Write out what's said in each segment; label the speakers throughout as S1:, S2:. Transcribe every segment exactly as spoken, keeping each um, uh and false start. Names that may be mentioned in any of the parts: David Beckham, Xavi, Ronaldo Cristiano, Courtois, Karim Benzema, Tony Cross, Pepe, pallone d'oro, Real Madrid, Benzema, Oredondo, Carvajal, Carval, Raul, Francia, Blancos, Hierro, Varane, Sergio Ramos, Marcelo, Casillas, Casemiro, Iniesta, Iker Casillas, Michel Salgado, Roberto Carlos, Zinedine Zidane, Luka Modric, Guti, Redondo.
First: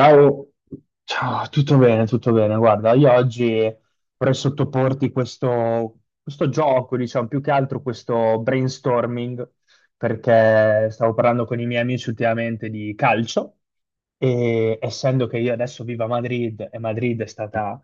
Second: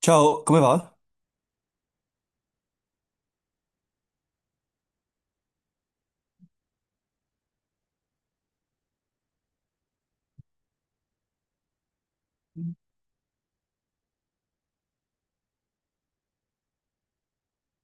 S1: Ciao, come va?
S2: ciao, tutto bene, tutto bene. Guarda, io oggi vorrei sottoporti questo, questo gioco, diciamo, più che altro questo brainstorming, perché stavo parlando con i miei amici ultimamente di calcio e essendo che io adesso vivo a Madrid e Madrid è stata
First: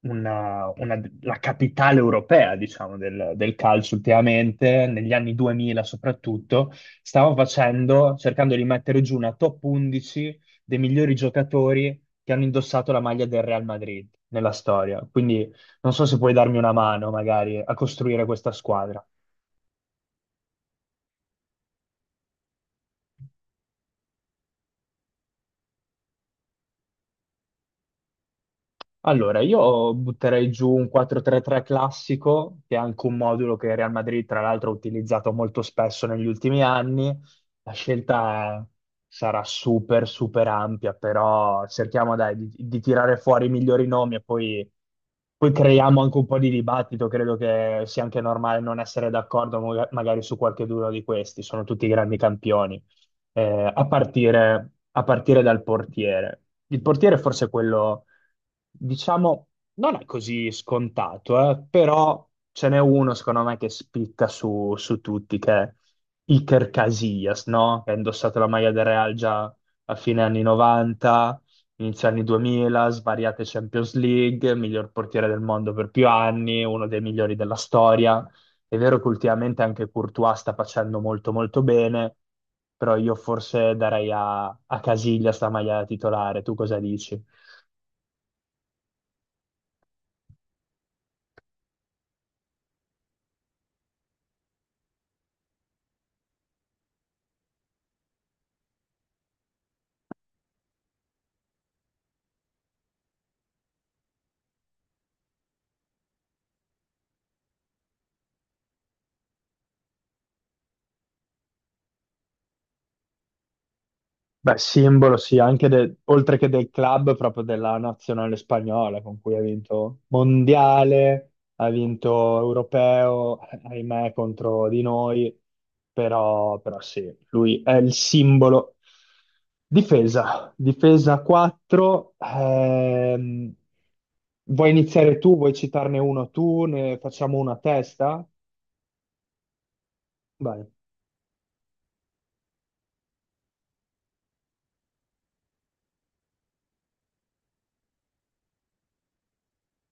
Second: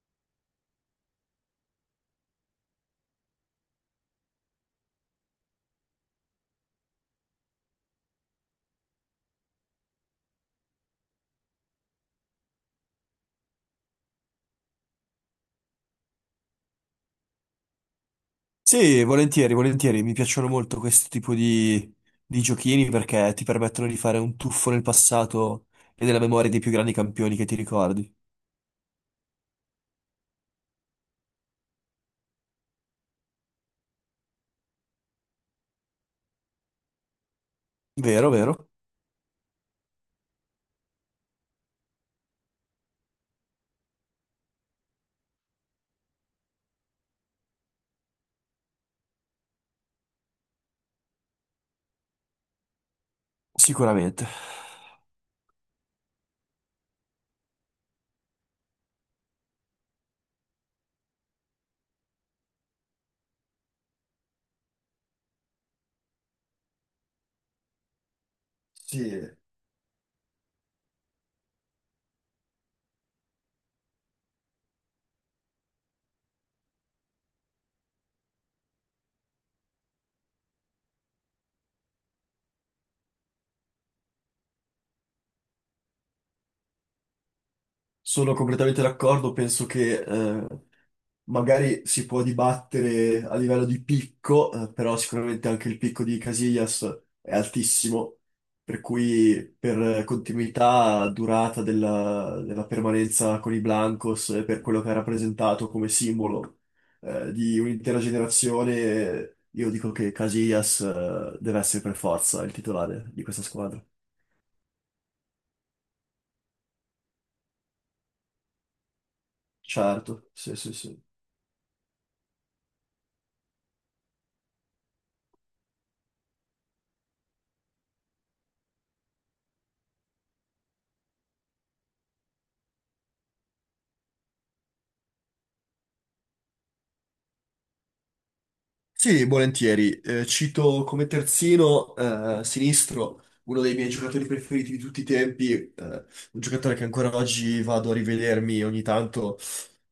S2: una- una- la capitale europea, diciamo, del, del calcio ultimamente, negli anni duemila soprattutto, stavo facendo, cercando di mettere giù una top undici dei migliori giocatori che hanno indossato la maglia del Real Madrid nella storia. Quindi non so se puoi darmi una mano magari a costruire questa
S1: Sì,
S2: squadra.
S1: volentieri, volentieri. Mi piacciono molto questo tipo di, di giochini perché ti permettono di fare un tuffo nel passato e nella memoria dei più grandi campioni che ti ricordi.
S2: Allora, io butterei giù un quattro tre-tre classico, che è anche un modulo che il Real Madrid, tra l'altro, ha utilizzato molto spesso negli ultimi anni. La
S1: Vero,
S2: scelta
S1: vero?
S2: sarà super, super ampia, però cerchiamo, dai, di, di tirare fuori i migliori nomi e poi, poi creiamo anche un po' di dibattito. Credo che sia anche normale non essere d'accordo mo- magari su qualche uno di questi, sono tutti grandi campioni. Eh, a
S1: Sicuramente.
S2: partire, a partire dal portiere. Il portiere è forse quello, diciamo, non è così scontato, eh, però ce n'è uno secondo me che spicca su, su tutti, che è Iker Casillas, no? Che ha indossato la maglia del Real
S1: Sì,
S2: già a fine anni novanta, inizio anni duemila, svariate Champions League, miglior portiere del mondo per più anni, uno dei migliori della storia. È vero che ultimamente anche Courtois sta facendo molto molto bene, però io forse darei a, a Casillas la maglia da titolare, tu cosa dici?
S1: sono completamente d'accordo. Penso che eh, magari si può dibattere a livello di picco, eh, però sicuramente anche il picco di Casillas è altissimo, per cui per eh, continuità, durata della, della permanenza con i Blancos e per quello che ha rappresentato come simbolo, eh, di un'intera generazione, io dico che Casillas, eh, deve essere per forza il titolare di questa squadra.
S2: Beh, simbolo, sì, anche de- oltre che del club, proprio della nazionale spagnola con cui ha vinto
S1: Certo, sì, sì, sì.
S2: mondiale, ha vinto europeo, ahimè, contro di noi, però, però sì, lui è il simbolo. Difesa, difesa quattro, ehm, vuoi iniziare tu, vuoi citarne uno tu, ne facciamo una a testa?
S1: Sì, volentieri. Eh,
S2: Vai.
S1: cito come terzino eh, sinistro uno dei miei giocatori preferiti di tutti i tempi, eh, un giocatore che ancora oggi vado a rivedermi ogni tanto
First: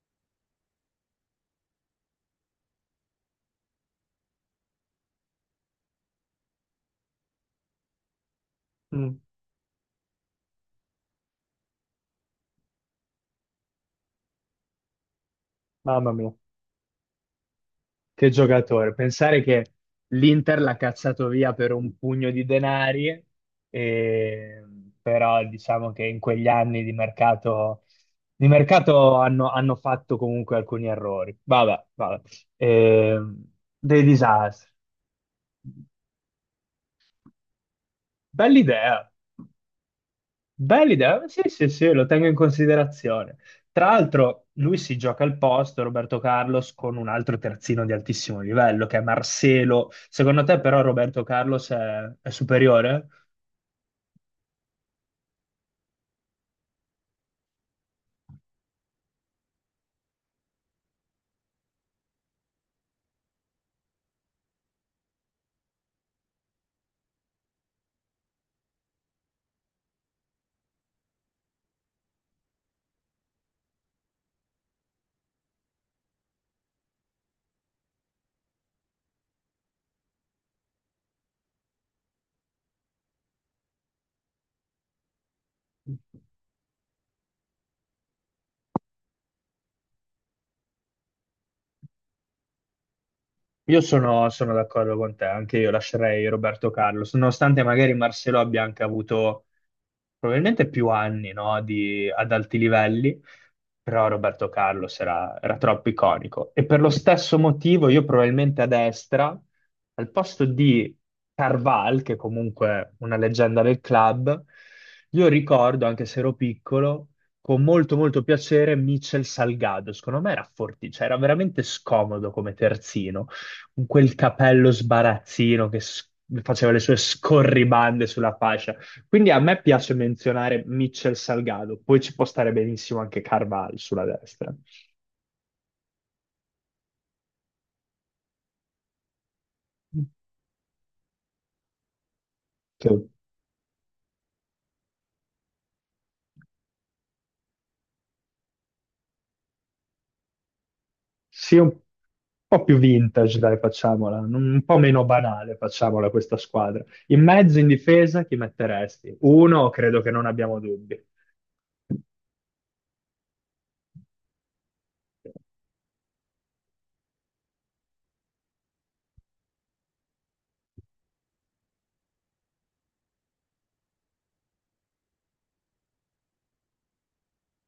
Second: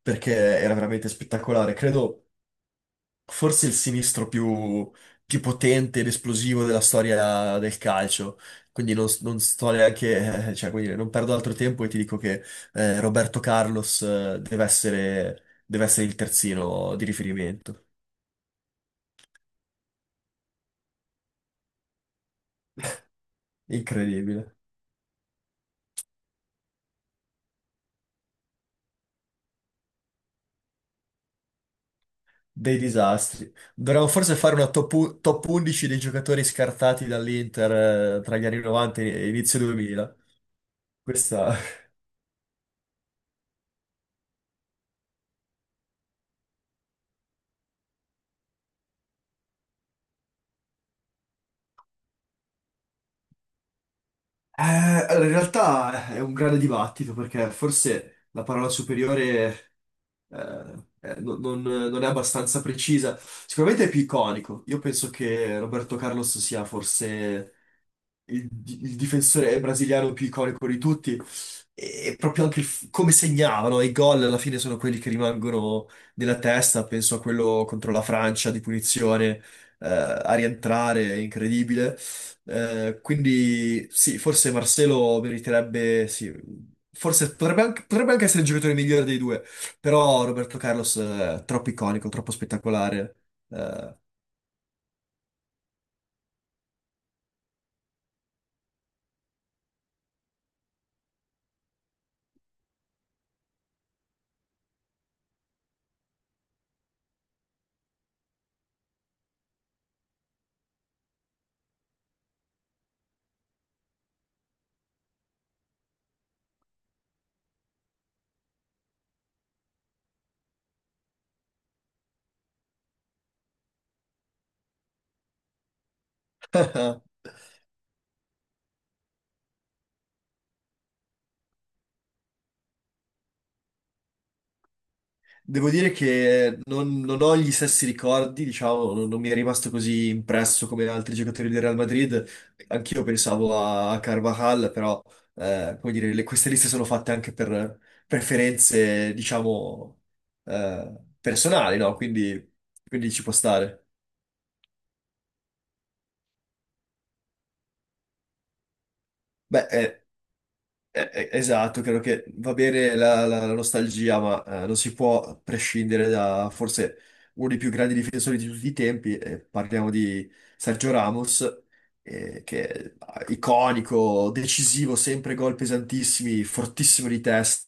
S1: perché era veramente spettacolare. Credo forse il sinistro più, più potente ed esplosivo della storia del calcio. Quindi non,
S2: Mm,
S1: non sto neanche, eh, cioè, come dire, non perdo altro tempo e ti dico che eh, Roberto Carlos eh, deve essere, deve essere
S2: Mamma
S1: il
S2: mia.
S1: terzino di riferimento.
S2: Che giocatore, pensare che l'Inter l'ha cacciato via per un pugno di denari,
S1: Incredibile.
S2: e- però diciamo che in quegli anni di mercato, di mercato hanno, hanno fatto comunque alcuni errori. Vabbè, vabbè.
S1: Dei
S2: Ehm,
S1: disastri.
S2: dei
S1: Dovremmo forse fare una
S2: disastri.
S1: top, u- top undici dei giocatori scartati dall'Inter eh, tra gli
S2: Bella
S1: anni novanta
S2: idea.
S1: e inizio duemila.
S2: Bella idea, sì,
S1: Questa
S2: sì, sì, lo tengo in considerazione. Tra l'altro, lui si gioca al posto, Roberto Carlos, con un altro terzino di altissimo livello, che è Marcelo. Secondo te, però, Roberto Carlos è, è superiore?
S1: Eh, allora, in realtà è un grande dibattito perché forse la parola superiore eh, eh, non, non- non è abbastanza precisa. Sicuramente è più iconico. Io penso che Roberto Carlos sia forse il, il difensore brasiliano più iconico di tutti. E proprio anche il f- come segnavano i gol alla fine sono quelli che rimangono nella testa. Penso a quello contro la Francia di punizione eh, a rientrare, è incredibile. Eh, quindi sì, forse Marcelo meriterebbe, sì, forse potrebbe anche, potrebbe anche essere il giocatore migliore dei due, però Roberto Carlos eh, è troppo iconico, troppo spettacolare.
S2: Io
S1: eh.
S2: sono, sono d'accordo con te, anche io lascerei Roberto Carlos, nonostante magari Marcelo abbia anche avuto probabilmente più anni, no, di- ad alti livelli, però Roberto Carlos era, era troppo iconico. E per lo stesso motivo io probabilmente a destra, al posto di Carval, che comunque è una leggenda del club, io ricordo, anche se ero piccolo, con molto molto piacere Michel Salgado. Secondo me era forti, cioè era veramente scomodo come terzino, con quel capello sbarazzino che s- faceva le sue scorribande sulla fascia. Quindi a me piace menzionare Mitchell Salgado, poi ci può stare benissimo anche Carval sulla destra,
S1: Devo dire che non, non ho gli stessi ricordi, diciamo, non, non mi è rimasto così impresso come altri giocatori del Real Madrid.
S2: che
S1: Anch'io pensavo a, a Carvajal, però, eh, come dire, le- queste liste sono fatte anche per preferenze, diciamo, eh,
S2: sia un
S1: personali, no? Quindi,
S2: po' più
S1: quindi ci può
S2: vintage, dai,
S1: stare.
S2: facciamola, non- un po' meno banale, facciamola questa squadra. In mezzo, in difesa, chi metteresti?
S1: Beh,
S2: Uno, credo
S1: eh,
S2: che non abbiamo dubbi.
S1: Eh, eh, Esatto, credo che va bene la, la- la nostalgia, ma eh, non si può prescindere da forse uno dei più grandi difensori di tutti i tempi. Eh, parliamo di Sergio Ramos, eh, che è iconico, decisivo, sempre gol pesantissimi, fortissimo di testa,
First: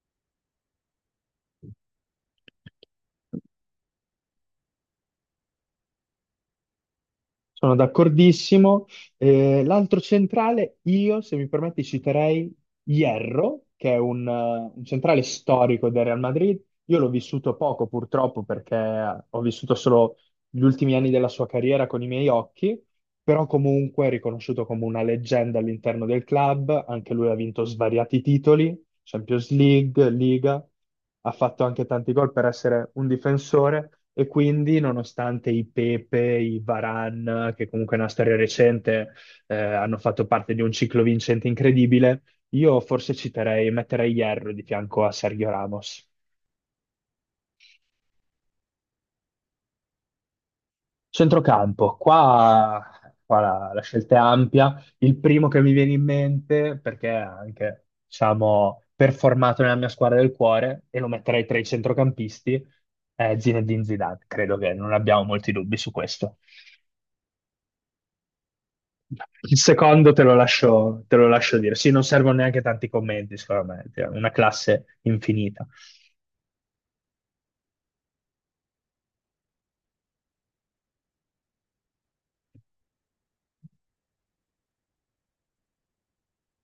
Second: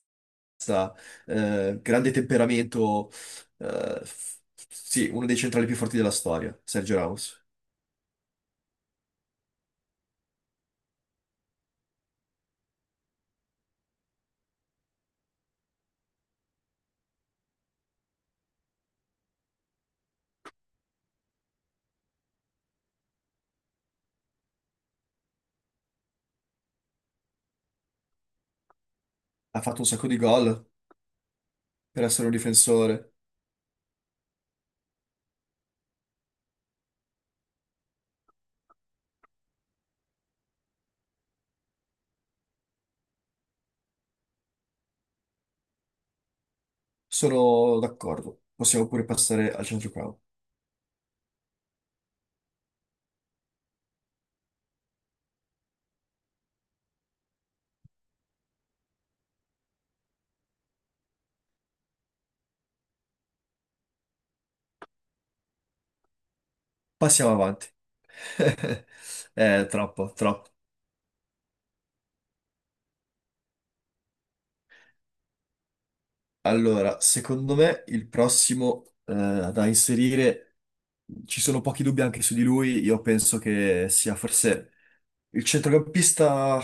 S1: eh, grande temperamento. eh, f- sì, uno dei centrali più forti della storia, Sergio Ramos.
S2: Sono d'accordissimo. Eh, l'altro centrale, io, se mi permetti, citerei Hierro, che è un, eh, un centrale storico del Real Madrid. Io l'ho vissuto poco, purtroppo, perché eh, ho vissuto solo gli ultimi anni della sua carriera con i miei occhi, però comunque è riconosciuto come una leggenda all'interno del club. Anche lui ha vinto svariati titoli, Champions
S1: Ha fatto un sacco
S2: League,
S1: di
S2: Liga,
S1: gol
S2: ha fatto anche
S1: per
S2: tanti
S1: essere
S2: gol
S1: un
S2: per essere un
S1: difensore.
S2: difensore e quindi nonostante i Pepe, i Varane, che comunque è una storia recente, eh, hanno fatto parte di un ciclo vincente incredibile, io forse citerei, metterei Hierro di fianco a Sergio Ramos.
S1: Sono d'accordo, possiamo pure passare al centrocampo.
S2: Centrocampo, qua, qua la, la scelta è ampia. Il primo che mi viene in mente, perché è anche, diciamo, performato nella mia squadra del cuore, e lo metterei tra i centrocampisti, è Zinedine Zidane. Credo che non abbiamo molti dubbi su questo.
S1: Passiamo avanti.
S2: Il
S1: Eh, troppo,
S2: secondo te lo
S1: troppo.
S2: lascio, te lo lascio dire. Sì, non servono neanche tanti commenti, secondo me. Cioè, una classe infinita.
S1: Allora, secondo me il prossimo eh, da inserire, ci sono pochi dubbi anche su di lui, io penso che sia forse il centrocampista.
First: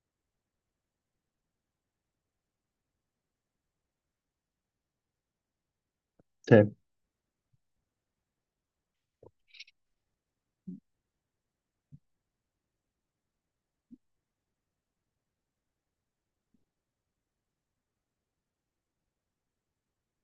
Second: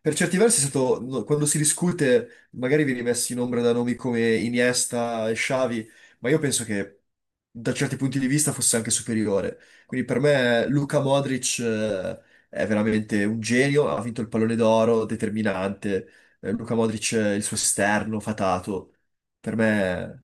S1: Per certi versi è stato, no, quando si discute, magari vieni messi in ombra da nomi come Iniesta e Xavi, ma io penso
S2: Sì.
S1: che da certi punti di vista fosse anche superiore. Quindi per me Luka Modric eh, è veramente un genio, ha vinto il pallone d'oro, determinante. Eh, Luka Modric, eh, il suo esterno fatato, per me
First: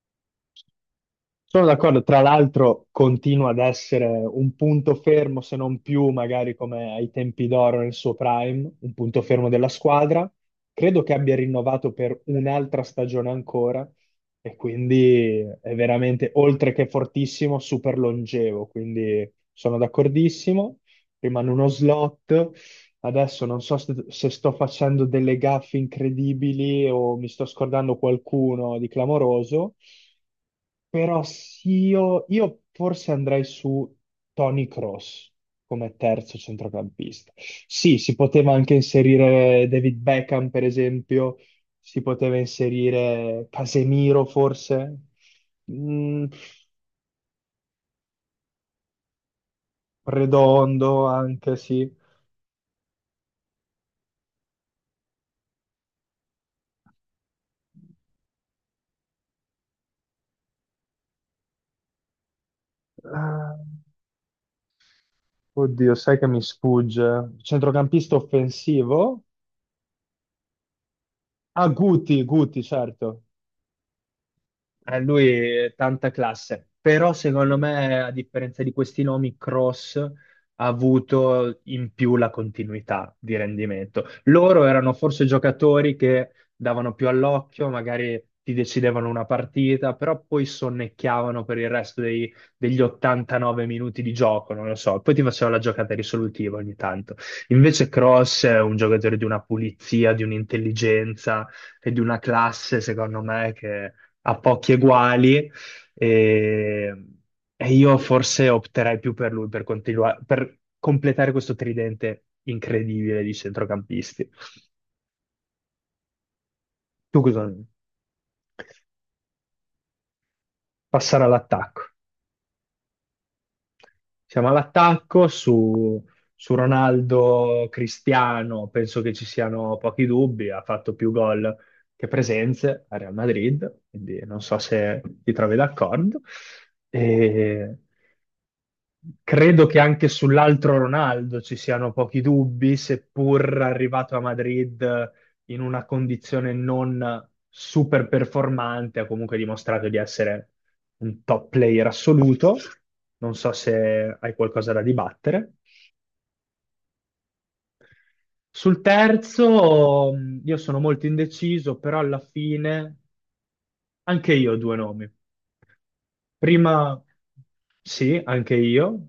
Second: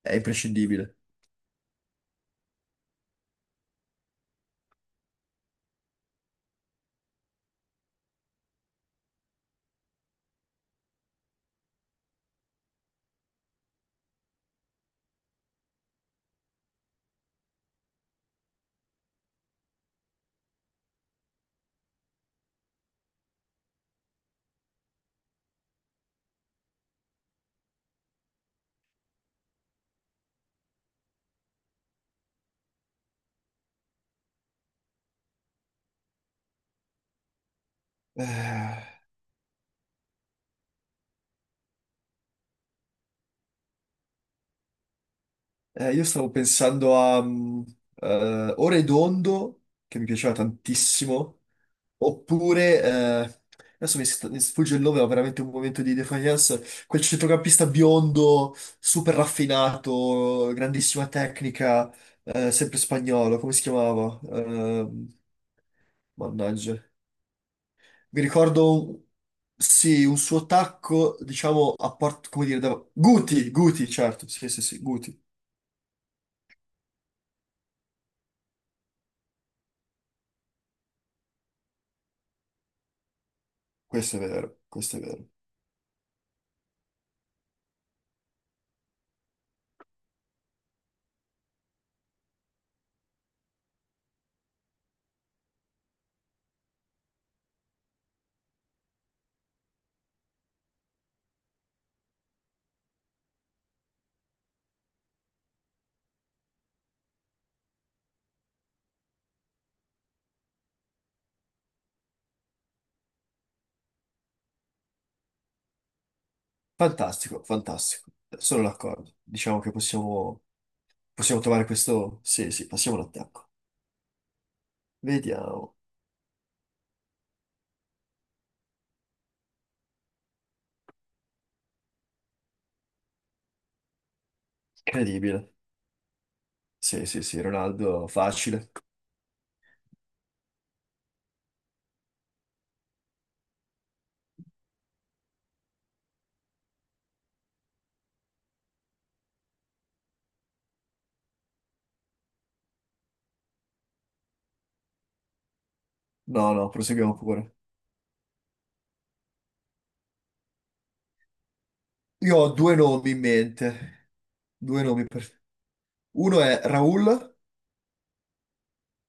S1: è imprescindibile.
S2: Sono d'accordo, tra l'altro continua ad essere un punto fermo, se non più magari come ai tempi d'oro nel suo prime, un punto fermo della squadra. Credo che abbia rinnovato per un'altra stagione ancora e quindi è veramente, oltre che fortissimo, super longevo, quindi sono d'accordissimo. Rimane uno slot. Adesso non so se se sto facendo delle gaffe incredibili o mi sto scordando qualcuno di clamoroso. Però sì, io, io forse andrei su Tony Cross come terzo centrocampista. Sì, si poteva anche
S1: Eh,
S2: inserire David Beckham, per esempio, si poteva inserire Casemiro, forse,
S1: eh, io
S2: Mm,
S1: stavo pensando a mm, eh, Oredondo, che mi piaceva
S2: Redondo
S1: tantissimo.
S2: anche, sì.
S1: Oppure, eh, adesso mi, sta- mi sfugge il nome, ho veramente un momento di defiance, quel centrocampista biondo, super raffinato, grandissima tecnica, eh, sempre spagnolo, come
S2: Ah,
S1: si chiamava? Ehm,
S2: oddio, sai che mi
S1: mannaggia.
S2: sfugge. Centrocampista
S1: Mi ricordo, un-
S2: offensivo?
S1: sì, un suo tacco,
S2: Ah,
S1: diciamo, a
S2: Guti,
S1: porta, come dire,
S2: Guti,
S1: da...
S2: certo.
S1: Guti, Guti, certo, sì, sì, sì,
S2: Eh,
S1: Guti.
S2: lui tanta classe, però secondo me, a differenza di questi nomi, Cross ha avuto in più la continuità di rendimento.
S1: Questo è vero,
S2: Loro erano
S1: questo è
S2: forse
S1: vero.
S2: giocatori che davano più all'occhio, magari ti decidevano una partita, però poi sonnecchiavano per il resto dei- degli ottantanove minuti di gioco, non lo so, poi ti faceva la giocata risolutiva ogni tanto. Invece Cross è un giocatore di una pulizia, di un'intelligenza e di una classe, secondo me, a pochi eguali e, e io forse opterei più per lui per continuare, per completare questo tridente incredibile di centrocampisti. Tu
S1: Fantastico,
S2: cosa?
S1: fantastico. Sono d'accordo. Diciamo che possiamo,
S2: Passare
S1: possiamo trovare
S2: all'attacco.
S1: questo... Sì, sì, passiamo all'attacco.
S2: Siamo all'attacco
S1: Vediamo.
S2: su, su Ronaldo Cristiano, penso che ci siano pochi dubbi, ha fatto più gol che presenze a Real Madrid, quindi non so se ti
S1: Incredibile.
S2: trovi d'accordo.
S1: Sì, sì, sì,
S2: E
S1: Ronaldo, facile.
S2: credo che anche sull'altro Ronaldo ci siano pochi dubbi, seppur arrivato a Madrid in una condizione non super performante, ha comunque dimostrato di essere un top player assoluto. Non so se hai qualcosa da dibattere.
S1: No, no, proseguiamo pure.
S2: Sul terzo, mh, io sono molto indeciso, però alla
S1: Io ho due
S2: fine
S1: nomi in mente.
S2: anche io ho due
S1: Due nomi
S2: nomi.
S1: per... Uno è
S2: Prima,
S1: Raul
S2: sì, anche io,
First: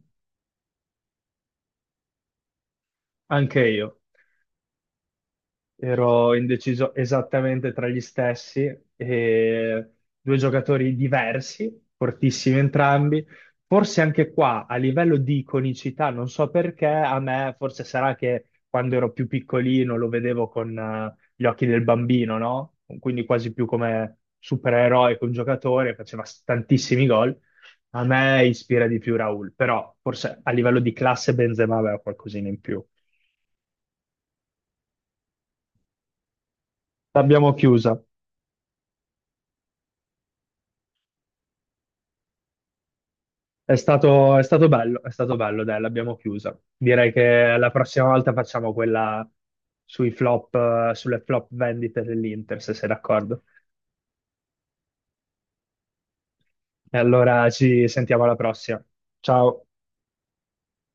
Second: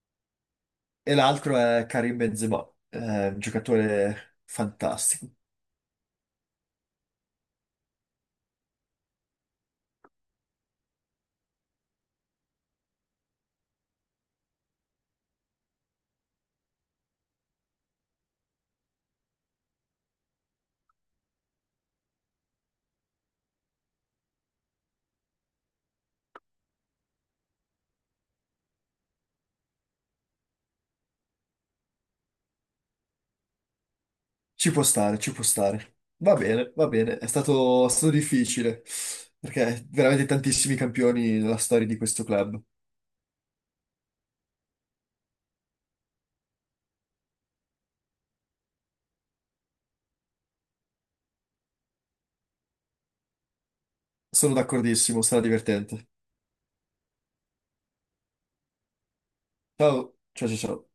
S1: e l'altro è Karim Benzema. È un
S2: anche io.
S1: giocatore fantastico.
S2: Ero indeciso esattamente tra gli stessi, e due giocatori diversi, fortissimi entrambi. Forse anche qua, a livello di iconicità, non so perché, a me forse sarà che quando ero più piccolino lo vedevo con eh, gli occhi del bambino, no? Quindi quasi più come supereroe che un giocatore, faceva s- tantissimi gol. A me ispira di più Raul, però forse a livello di classe Benzema aveva qualcosina in più.
S1: Ci può stare, ci può stare. Va bene, va bene. È
S2: L'abbiamo
S1: stato, è
S2: chiusa.
S1: stato difficile perché veramente tantissimi campioni nella storia di questo club.
S2: È stato, è stato bello, è stato bello, dai, l'abbiamo chiusa. Direi che la prossima volta facciamo quella sui flop, eh, sulle flop vendite dell'Inter, se sei d'accordo.
S1: Sono d'accordissimo, sarà divertente.
S2: E allora ci sentiamo alla prossima. Ciao.
S1: Ciao, ciao, ciao, ciao.